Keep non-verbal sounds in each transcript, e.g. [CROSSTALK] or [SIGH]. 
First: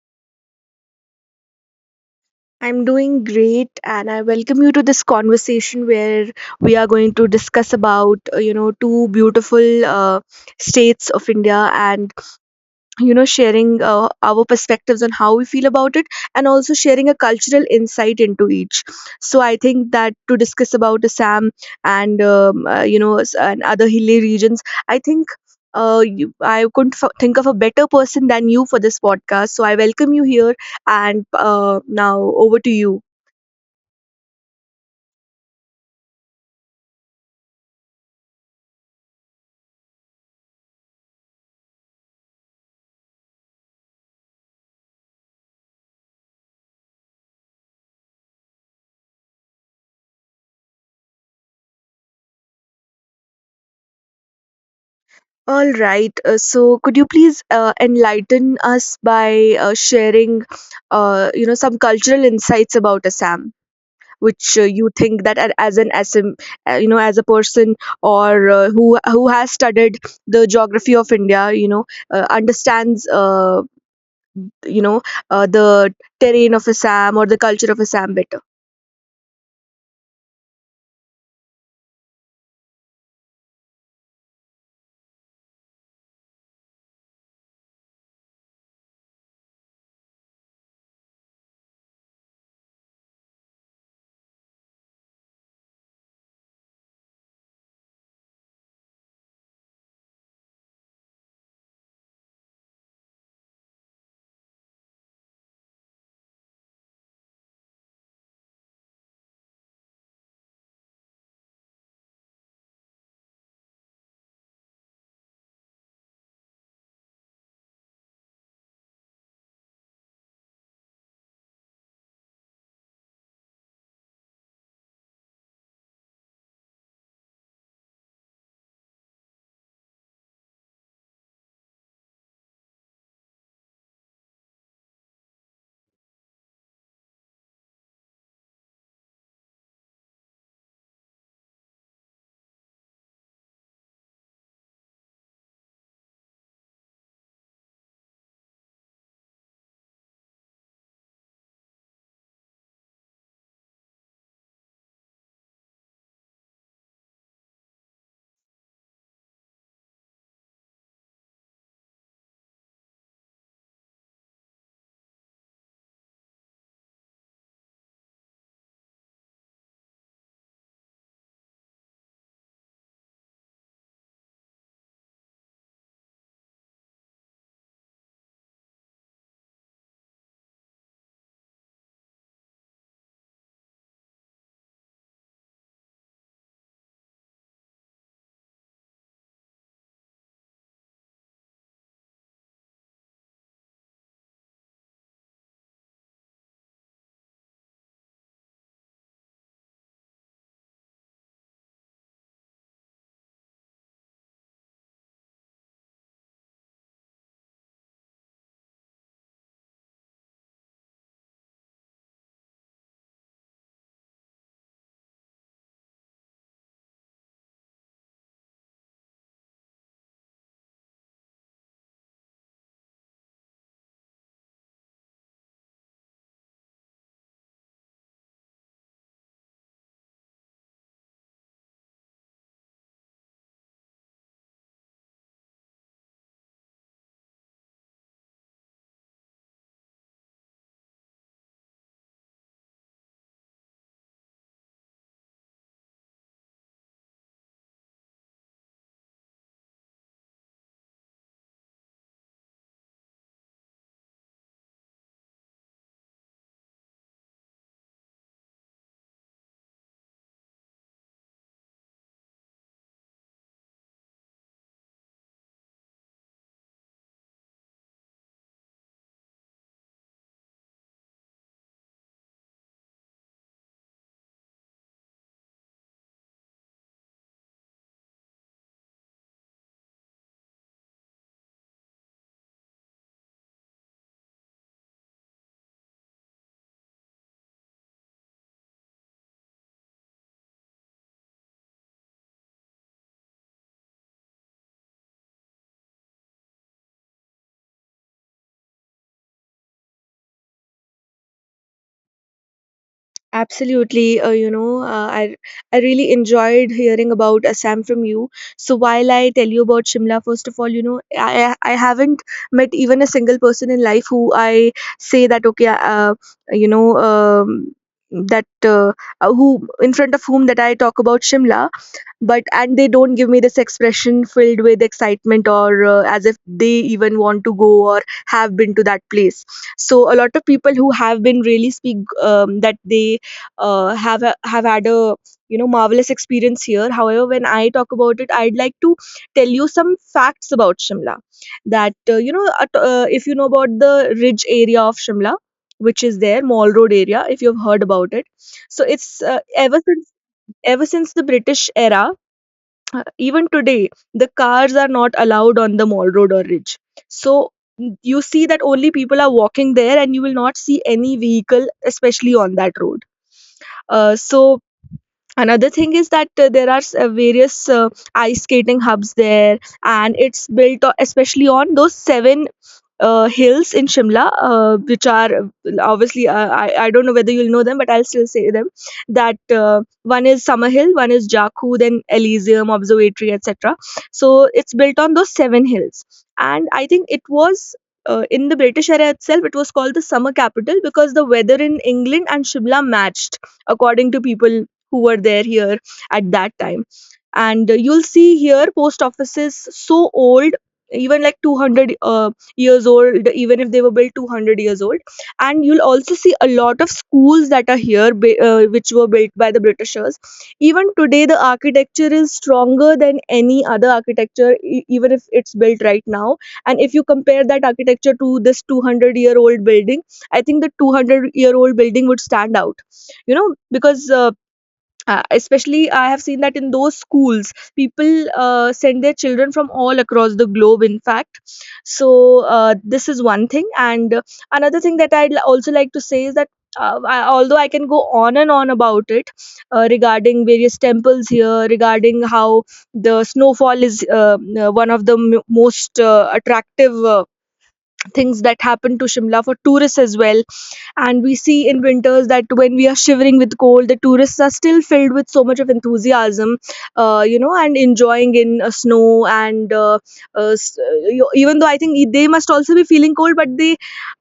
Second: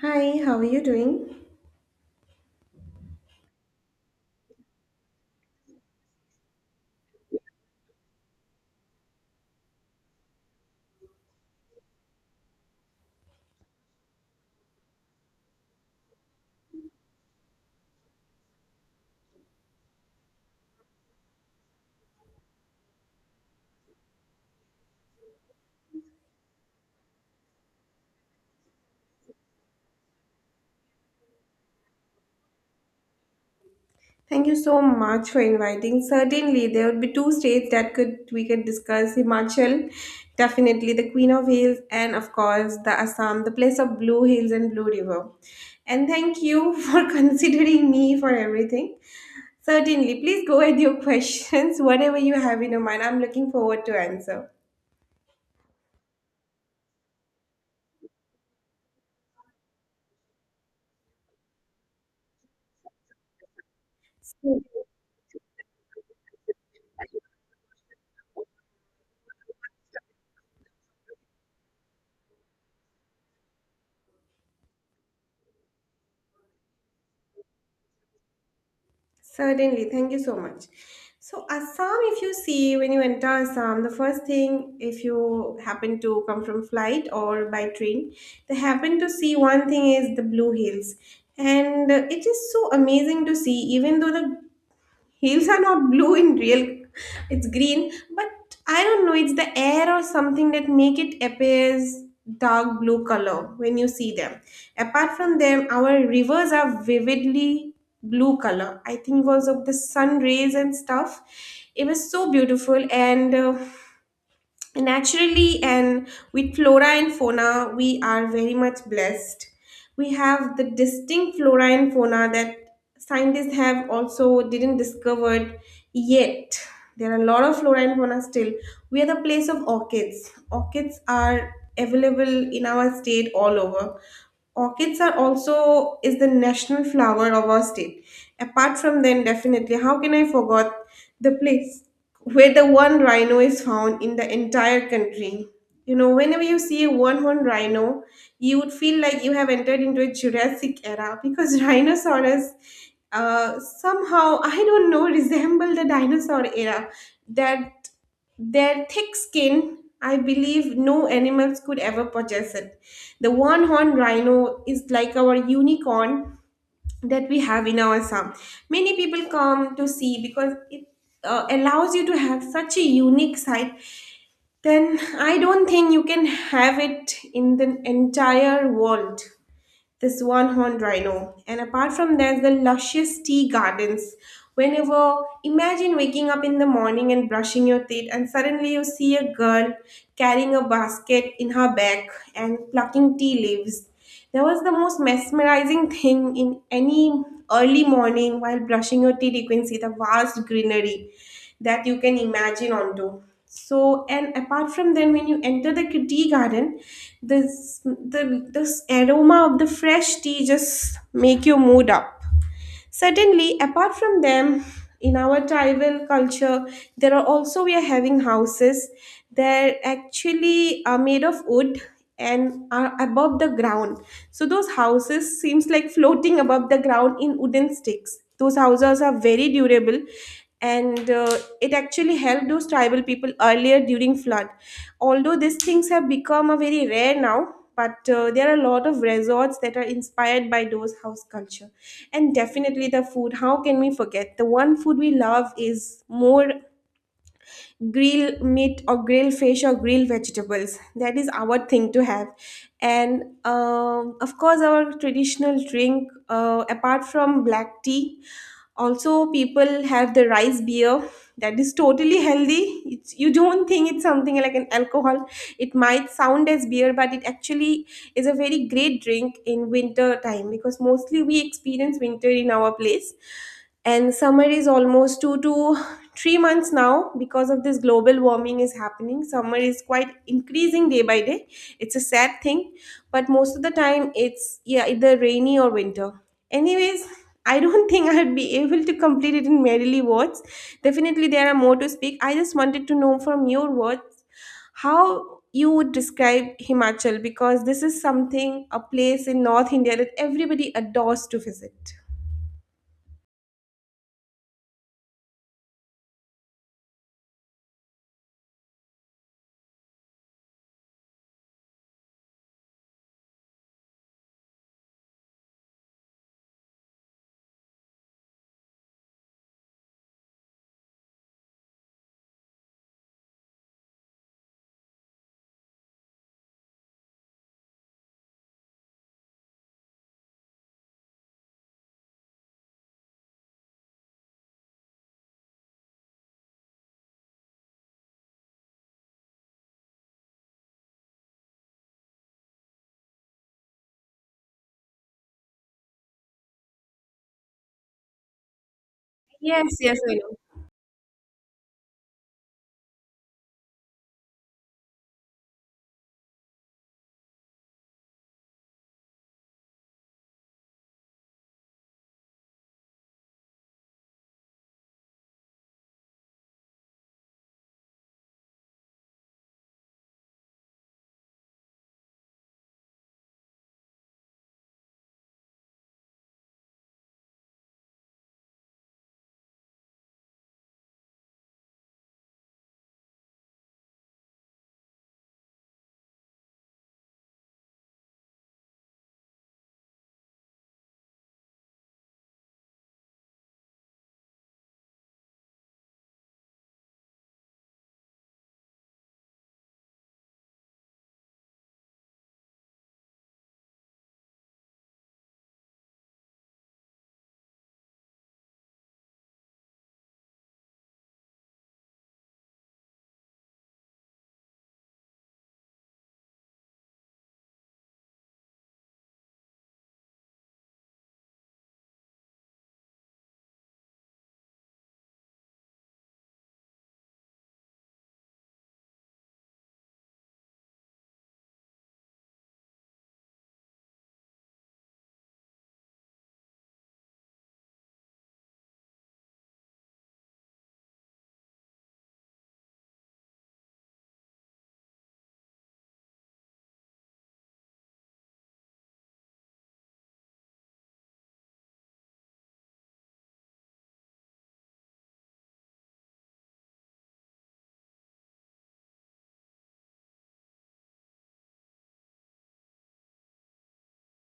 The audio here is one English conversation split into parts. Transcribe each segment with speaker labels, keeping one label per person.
Speaker 1: Hi, how are you doing?
Speaker 2: I'm doing great, and I welcome you to this conversation where we are going to discuss about two beautiful states of India, and sharing our perspectives on how we feel about it, and also sharing a cultural insight into each. So I think that to discuss about Assam and and other hilly regions, I think. I couldn't think of a better person than you for this podcast, so I welcome you here and now over to you.
Speaker 1: Thank you so much for inviting. Certainly, there would be two states that could we could discuss: Himachal, definitely the Queen of Hills, and of course the Assam, the place of blue hills and blue river. And thank you [LAUGHS] for considering me for everything. Certainly, please go ahead your questions, [LAUGHS] whatever you have in your mind. I'm looking forward to answer.
Speaker 2: All right. So, could you please enlighten us by sharing, some cultural insights about Assam, which
Speaker 1: So-
Speaker 2: you think that as an Assam, as a person or who has studied the geography of India, understands, you know, the terrain of Assam or the culture of Assam better.
Speaker 1: Certainly, thank you so much. So, Assam, if you see when you enter Assam, the first thing, if you happen to come from flight or by train, they happen to see one thing is the Blue Hills. And it is so amazing to see, even though the Hills are not blue in real, it's green, but I don't know, it's the air or something that make it appears dark blue color when you see them. Apart from them, our rivers are vividly blue color. I think was of the sun rays and stuff. It was so beautiful and naturally and with flora and fauna we are very much blessed. We have the distinct flora and fauna that scientists have also didn't discovered yet. There are a lot of flora and fauna still. We are the place of orchids. Orchids are available in our state all over. Orchids are also is the national flower of our state. Apart from then, definitely how can I forget the place where the one rhino is found in the entire country. You know, whenever you see a one horned rhino, you would feel like you have entered into a Jurassic era because [LAUGHS] rhinoceros somehow, I don't know, resemble the dinosaur era. That their thick skin, I believe no animals could ever possess it. The one horned rhino is like our unicorn that we have in our Assam. Many people come to see because it allows you to have such a unique sight. Then I don't think you can have it in the entire world this one horned rhino. And apart from that, the luscious tea gardens. Whenever, imagine waking up in the morning and brushing your teeth, and suddenly you see a girl carrying a basket in her back and plucking tea leaves. That was the most mesmerizing thing in any early morning while brushing your teeth. You can see the vast greenery that you can imagine onto. So, and apart from then, when you enter the tea garden, this aroma of the fresh tea just make your mood up. Certainly, apart from them, in our tribal culture, there are also we are having houses. They're actually are made of wood and are above the ground. So those houses seems like floating above the ground in wooden sticks. Those houses are very durable, and it actually helped those tribal people earlier during flood, although these things have become a very rare now, but there are a lot of resorts that are inspired by those house culture. And definitely the food, how can we forget the one food we love is more grill meat or grill fish or grill vegetables, that is our thing to have. And of course our traditional drink, apart from black tea, also people have the rice beer, that is totally healthy. It's, you don't think it's something like an alcohol, it might sound as beer, but it actually is a very great drink in winter time because mostly we experience winter in our place, and summer is almost 2 to 3 months now. Because of this global warming is happening, summer is quite increasing day by day. It's a sad thing, but most of the time it's yeah either rainy or winter. Anyways, I don't [LAUGHS] think I'd be able to complete it in merely words. Definitely there are more to speak, I just wanted to know from your words how you would describe Himachal because this is something a place in North India that everybody adores to visit.
Speaker 2: Absolutely, I really enjoyed hearing about Assam from you. So while I tell you about Shimla, first of all, I haven't met even a single person in life who I say that okay, you know, that who in front of whom that I talk about Shimla, but and they don't give me this expression filled with excitement or as if they even want to go or have been to that place. So a lot of people who have been really speak that they have had a marvelous experience here. However, when I talk about it, I'd like to tell you some facts about Shimla. That if you know about the ridge area of Shimla, which is there Mall Road area, if you've heard about it, so it's
Speaker 1: Yes,
Speaker 2: ever
Speaker 1: yes,
Speaker 2: since
Speaker 1: I know.
Speaker 2: ever since the British era, even today the cars are not allowed on the Mall Road or ridge. So you see that only people are walking there and you will not see any vehicle especially on that road. So another thing is that there are various ice skating hubs there, and it's built especially on those seven hills in Shimla, which are obviously, I don't know whether you'll know them, but I'll still say them. That one is Summer Hill, one is Jakku, then Elysium, Observatory, etc. So it's built on those seven hills. And I think it was in the British era itself, it was called the summer capital because the weather in England and Shimla matched, according to people who were there here at that time. And you'll see here post offices so old, even like 200 years old, even if they were built 200 years old. And you'll also see a lot of schools that are here, which were built by the britishers. Even today the architecture is stronger than any other architecture, even if it's built right now. And if you compare that architecture to this 200-year-old building, I think the 200-year-old building would stand out, because especially, I have seen that in those schools, people send their children from all across the globe, in fact. So, this is one thing. And another thing that I'd also like to say is that although I can go on and on about it regarding various temples here, regarding how the snowfall is one of the most attractive things that happen to Shimla for tourists as well. And we see in winters that when we are shivering with cold, the tourists are still filled with so much of enthusiasm, and enjoying in snow. And even though I think they must also be feeling cold, but they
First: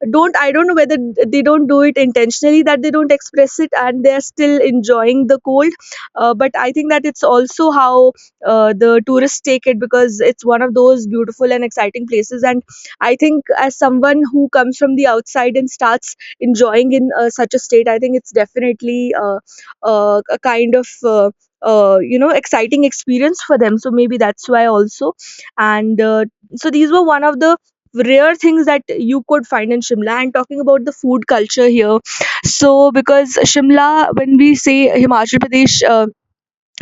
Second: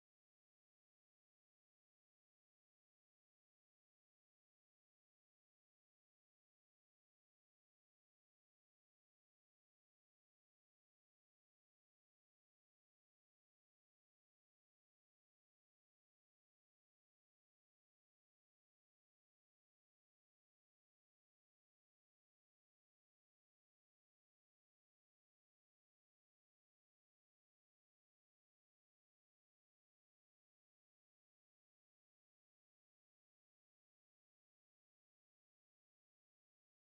Speaker 2: don't, I don't know whether they don't do it intentionally, that they don't express it and they're still enjoying the cold. But I think that it's also how the tourists take it, because it's one of those beautiful and exciting places. And I think, as someone who comes from the outside and starts enjoying in such a state, I think it's definitely a kind of exciting experience for them, so maybe that's why also. And so these were one of the rare things that you could find in Shimla. And talking about the food culture here, so because Shimla, when we say Himachal Pradesh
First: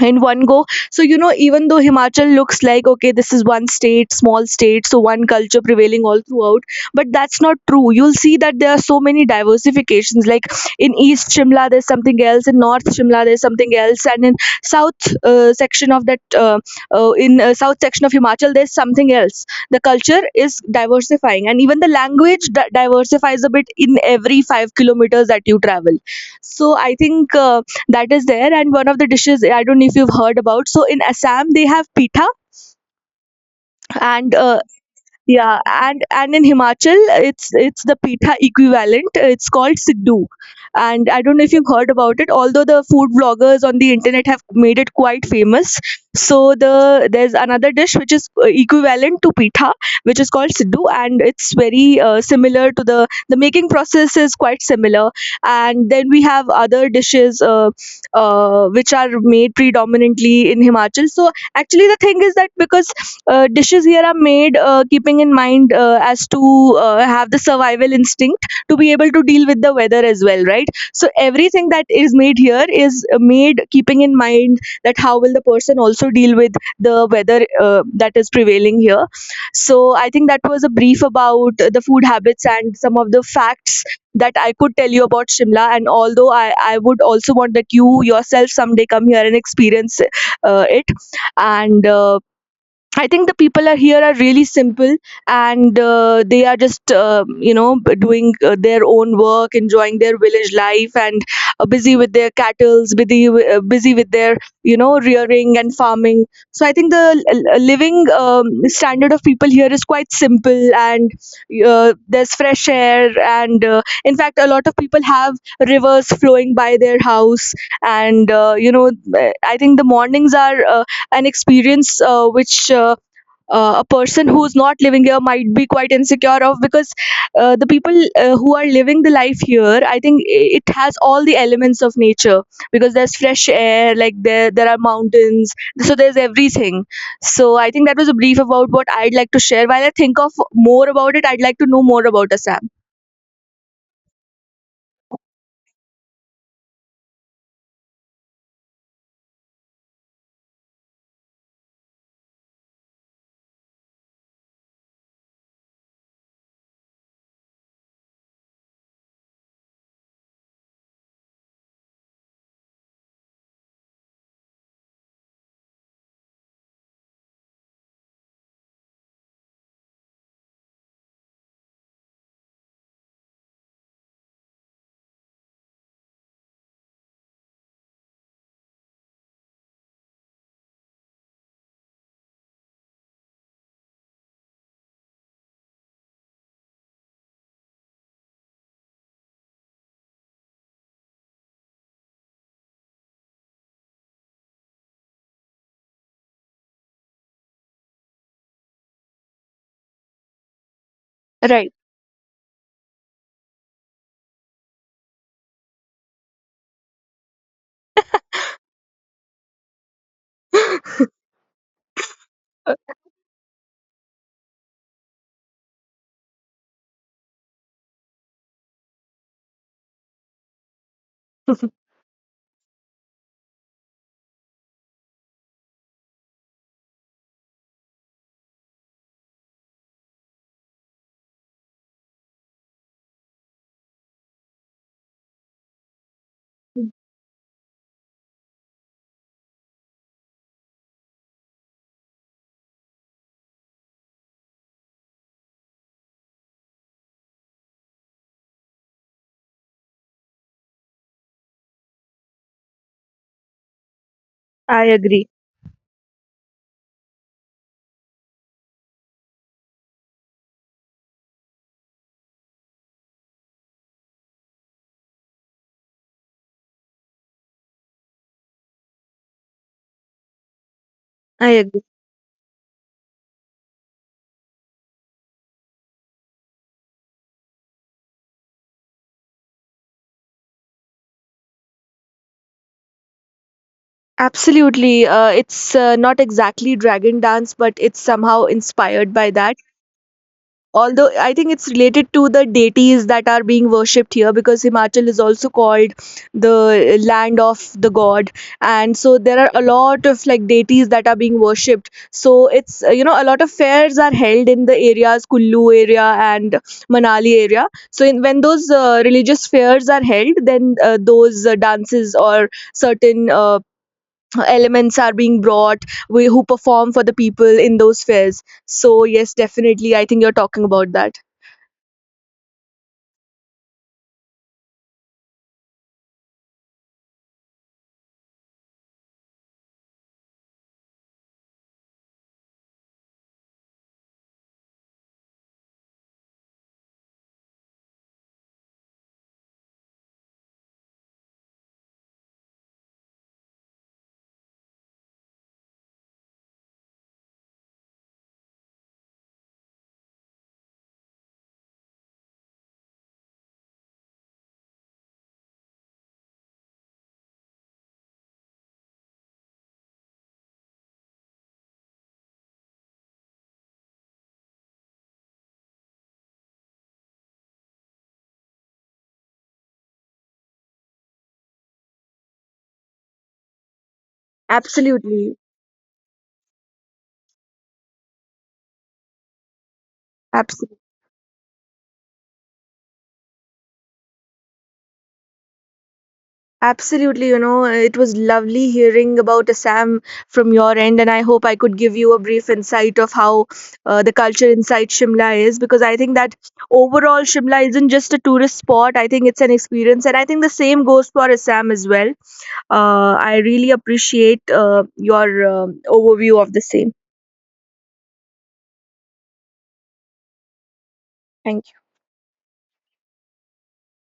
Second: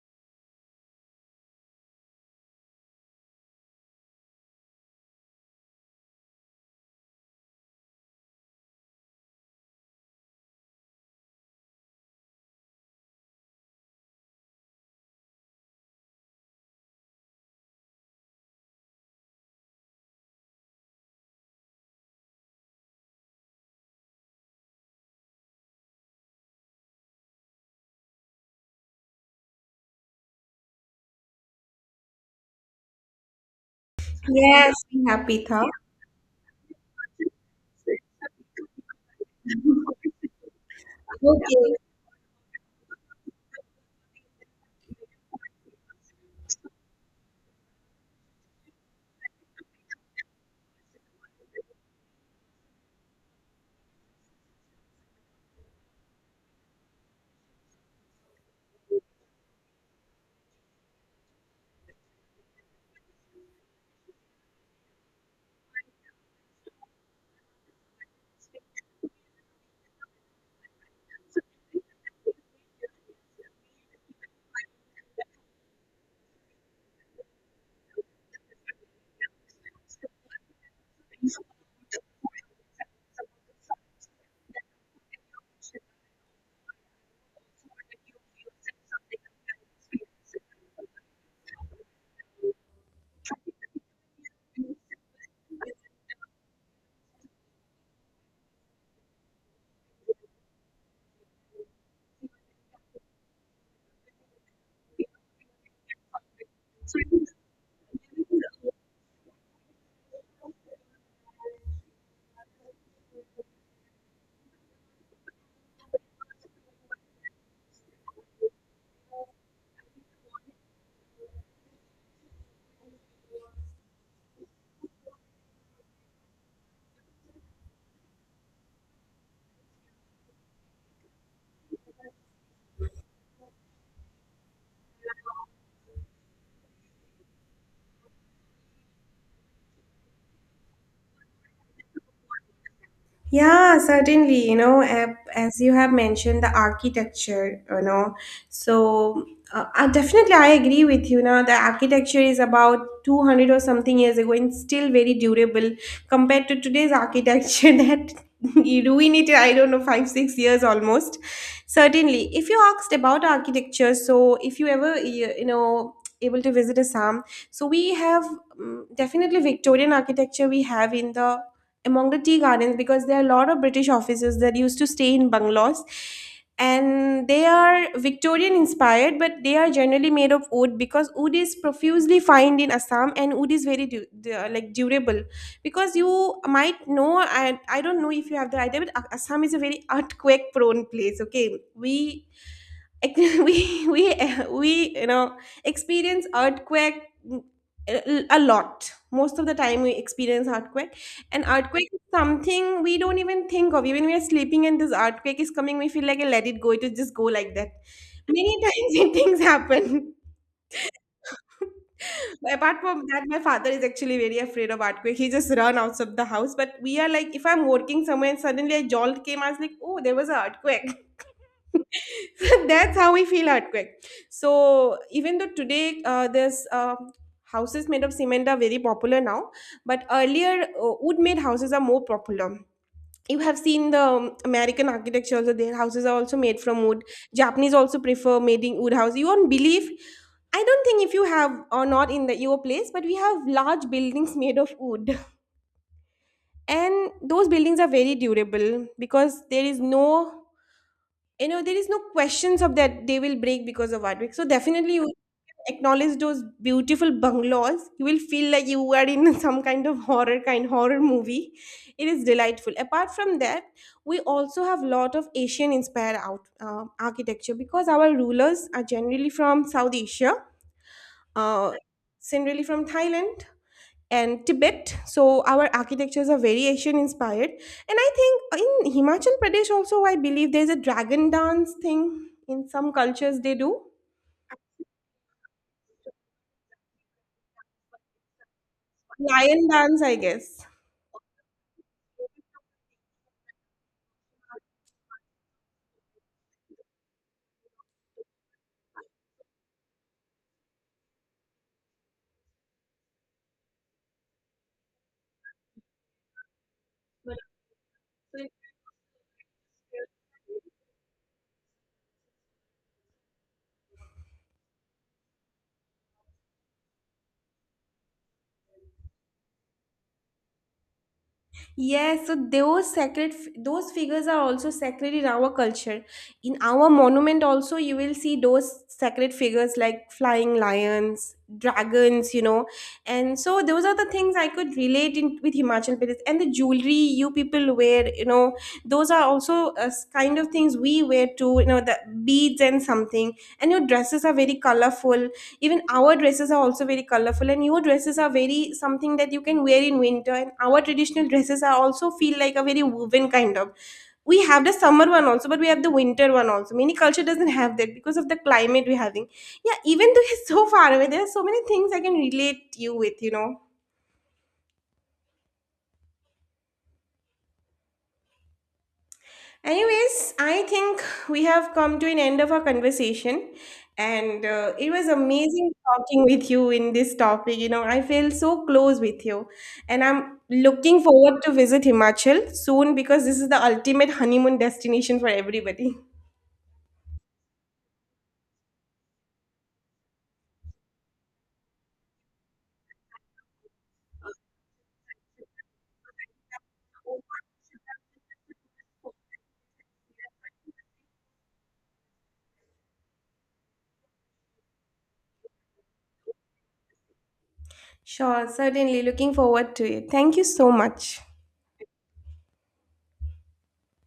Speaker 2: in one go, so even though Himachal looks like, okay, this is one state, small state, so one culture prevailing all throughout, but that's not true. You'll see that there are so many diversifications, like in east Shimla there's something else, in north Shimla there's something else, and in south section of that in south section of Himachal there's something else. The culture is diversifying and even the language diversifies a bit in every 5 kilometers that you travel. So I think that is there. And one of the dishes, I don't know if you've heard about, so in Assam they have pitha, and
Speaker 1: Yes, we have
Speaker 2: yeah,
Speaker 1: Pitha.
Speaker 2: and in Himachal, it's the pitha equivalent. It's called siddu, and I don't know if you've
Speaker 1: Okay.
Speaker 2: heard about it. Although the food bloggers on the internet have made it quite famous, so there's another dish which is equivalent to pitha, which is called siddu, and it's very similar to the making process is quite similar. And then we have other dishes which are made predominantly in Himachal. So actually, the thing is that because dishes here are made keeping in mind as to have the survival instinct to be able to deal with the weather as well, right? So everything that is made here is made keeping in mind that how will the person also deal with the weather that is prevailing here. So I think that was a brief about the food habits and some of the facts that I could tell you about Shimla. And although I would also want that you yourself someday come here and experience it. And I think the people are here are really simple, and they are just doing their own work, enjoying their village life, and busy with their cattles, busy with their rearing and farming. So I think the living standard of people here is quite simple, and there's fresh air, and in fact, a lot of people have rivers flowing by their house, and I think the mornings are. An experience which a person who's not living here might be quite insecure of, because the people who are living the life here, I think it has all the elements of nature, because there's fresh air, like there are mountains, so there's everything. So I think that was a brief about what I'd like to share. While I think of more about it, I'd like to know more about Assam.
Speaker 1: Yeah, certainly. You know, as you have mentioned, the architecture, so definitely I agree with you. Now, the architecture is about 200 or something years ago and still very durable compared to today's architecture [LAUGHS] that you ruin it, I don't know, five, 6 years almost. Certainly. If you asked about architecture, so if you ever, able to visit Assam, so we have definitely Victorian architecture we have in the among the tea gardens because there are a lot of British officers that used to stay in bungalows. And they are Victorian inspired, but they are generally made of wood because wood is profusely found in Assam and wood is very like durable. Because you might know, and I don't know if you have the idea, but Assam is a very earthquake prone place. Okay, ex- [LAUGHS] we we we experience earthquake a lot, most of the time we experience earthquake, and
Speaker 2: Right.
Speaker 1: earthquake is something we don't even think of, even we are sleeping and this earthquake is coming we feel like "Eh, let it go, it will just go like that. Many times [LAUGHS] things happen. [LAUGHS] But apart from that, my father is actually very afraid of earthquake. He just run out of the house. But we are like, if I'm working somewhere and suddenly a jolt came, I was like, oh, there was an earthquake. [LAUGHS] So
Speaker 2: [LAUGHS]
Speaker 1: that's how we feel earthquake. So even though today there's houses made of cement are very popular now, but earlier wood made houses are more popular. You have seen the American architecture also, their houses are also made from wood. Japanese also prefer making wood house. You won't believe. I don't think if you have or not in the your place, but we have large buildings made of wood, and those buildings are very durable because there is no, there is no questions of that they will break because of artwork. So
Speaker 2: I
Speaker 1: definitely you
Speaker 2: agree.
Speaker 1: acknowledge those beautiful bungalows, you will feel like you are in [LAUGHS] some kind of horror kind horror movie. It is delightful. Apart from that, we also have lot of Asian inspired out architecture because our rulers are generally from South Asia,
Speaker 2: I
Speaker 1: uh,
Speaker 2: agree.
Speaker 1: generally from Thailand and Tibet. So our architectures are variation inspired. And I think in Himachal Pradesh also, I believe there's a dragon dance thing in some cultures they do.
Speaker 2: Absolutely. It's not exactly dragon dance, but it's somehow inspired by that.
Speaker 1: Lion dance, I guess.
Speaker 2: Although I think it's related to the deities that are being worshipped here, because Himachal is also called the land of the god. And so there are a lot of like deities that are being worshipped. So it's, a lot of fairs are held in the areas, Kullu area and Manali area. So when those religious fairs are held, then those dances or certain elements are being brought, who perform for the people in those fairs, so yes, definitely I think you're talking about that.
Speaker 1: Yes, so those sacred, those figures are also sacred in our culture. In our monument also, you will see those sacred figures like flying lions, dragons. And so those are the things I could relate in with Himachal Pradesh. And the jewelry you people wear, those are also kind of things we wear too, the beads and something. And your dresses are very colorful, even our dresses are also very colorful, and your dresses are very something that you can wear in winter, and our traditional dresses are also feel like a very woven kind of. We have the summer one also, but we have the winter one also, many culture doesn't have that because of the climate we're having. Yeah, even though [LAUGHS] it's so far away, there are so many things I can relate you with. Anyways, I think we have come to an end of our conversation, and it was
Speaker 2: Absolutely.
Speaker 1: amazing talking with you in this topic. You know, I feel so close with you, and I'm
Speaker 2: Absolutely.
Speaker 1: looking forward to visit Himachal soon because this is the ultimate honeymoon destination for everybody. [LAUGHS]
Speaker 2: Absolutely. You know, it was lovely hearing about Assam from your end, and I hope I could give you a brief insight of how the culture inside Shimla is, because I think that overall, Shimla isn't just a tourist spot, I think it's an experience, and I think the same goes for Assam as well. I really appreciate your overview of the same.
Speaker 1: Sure, certainly looking forward to it. Thank you so much.
Speaker 2: Thank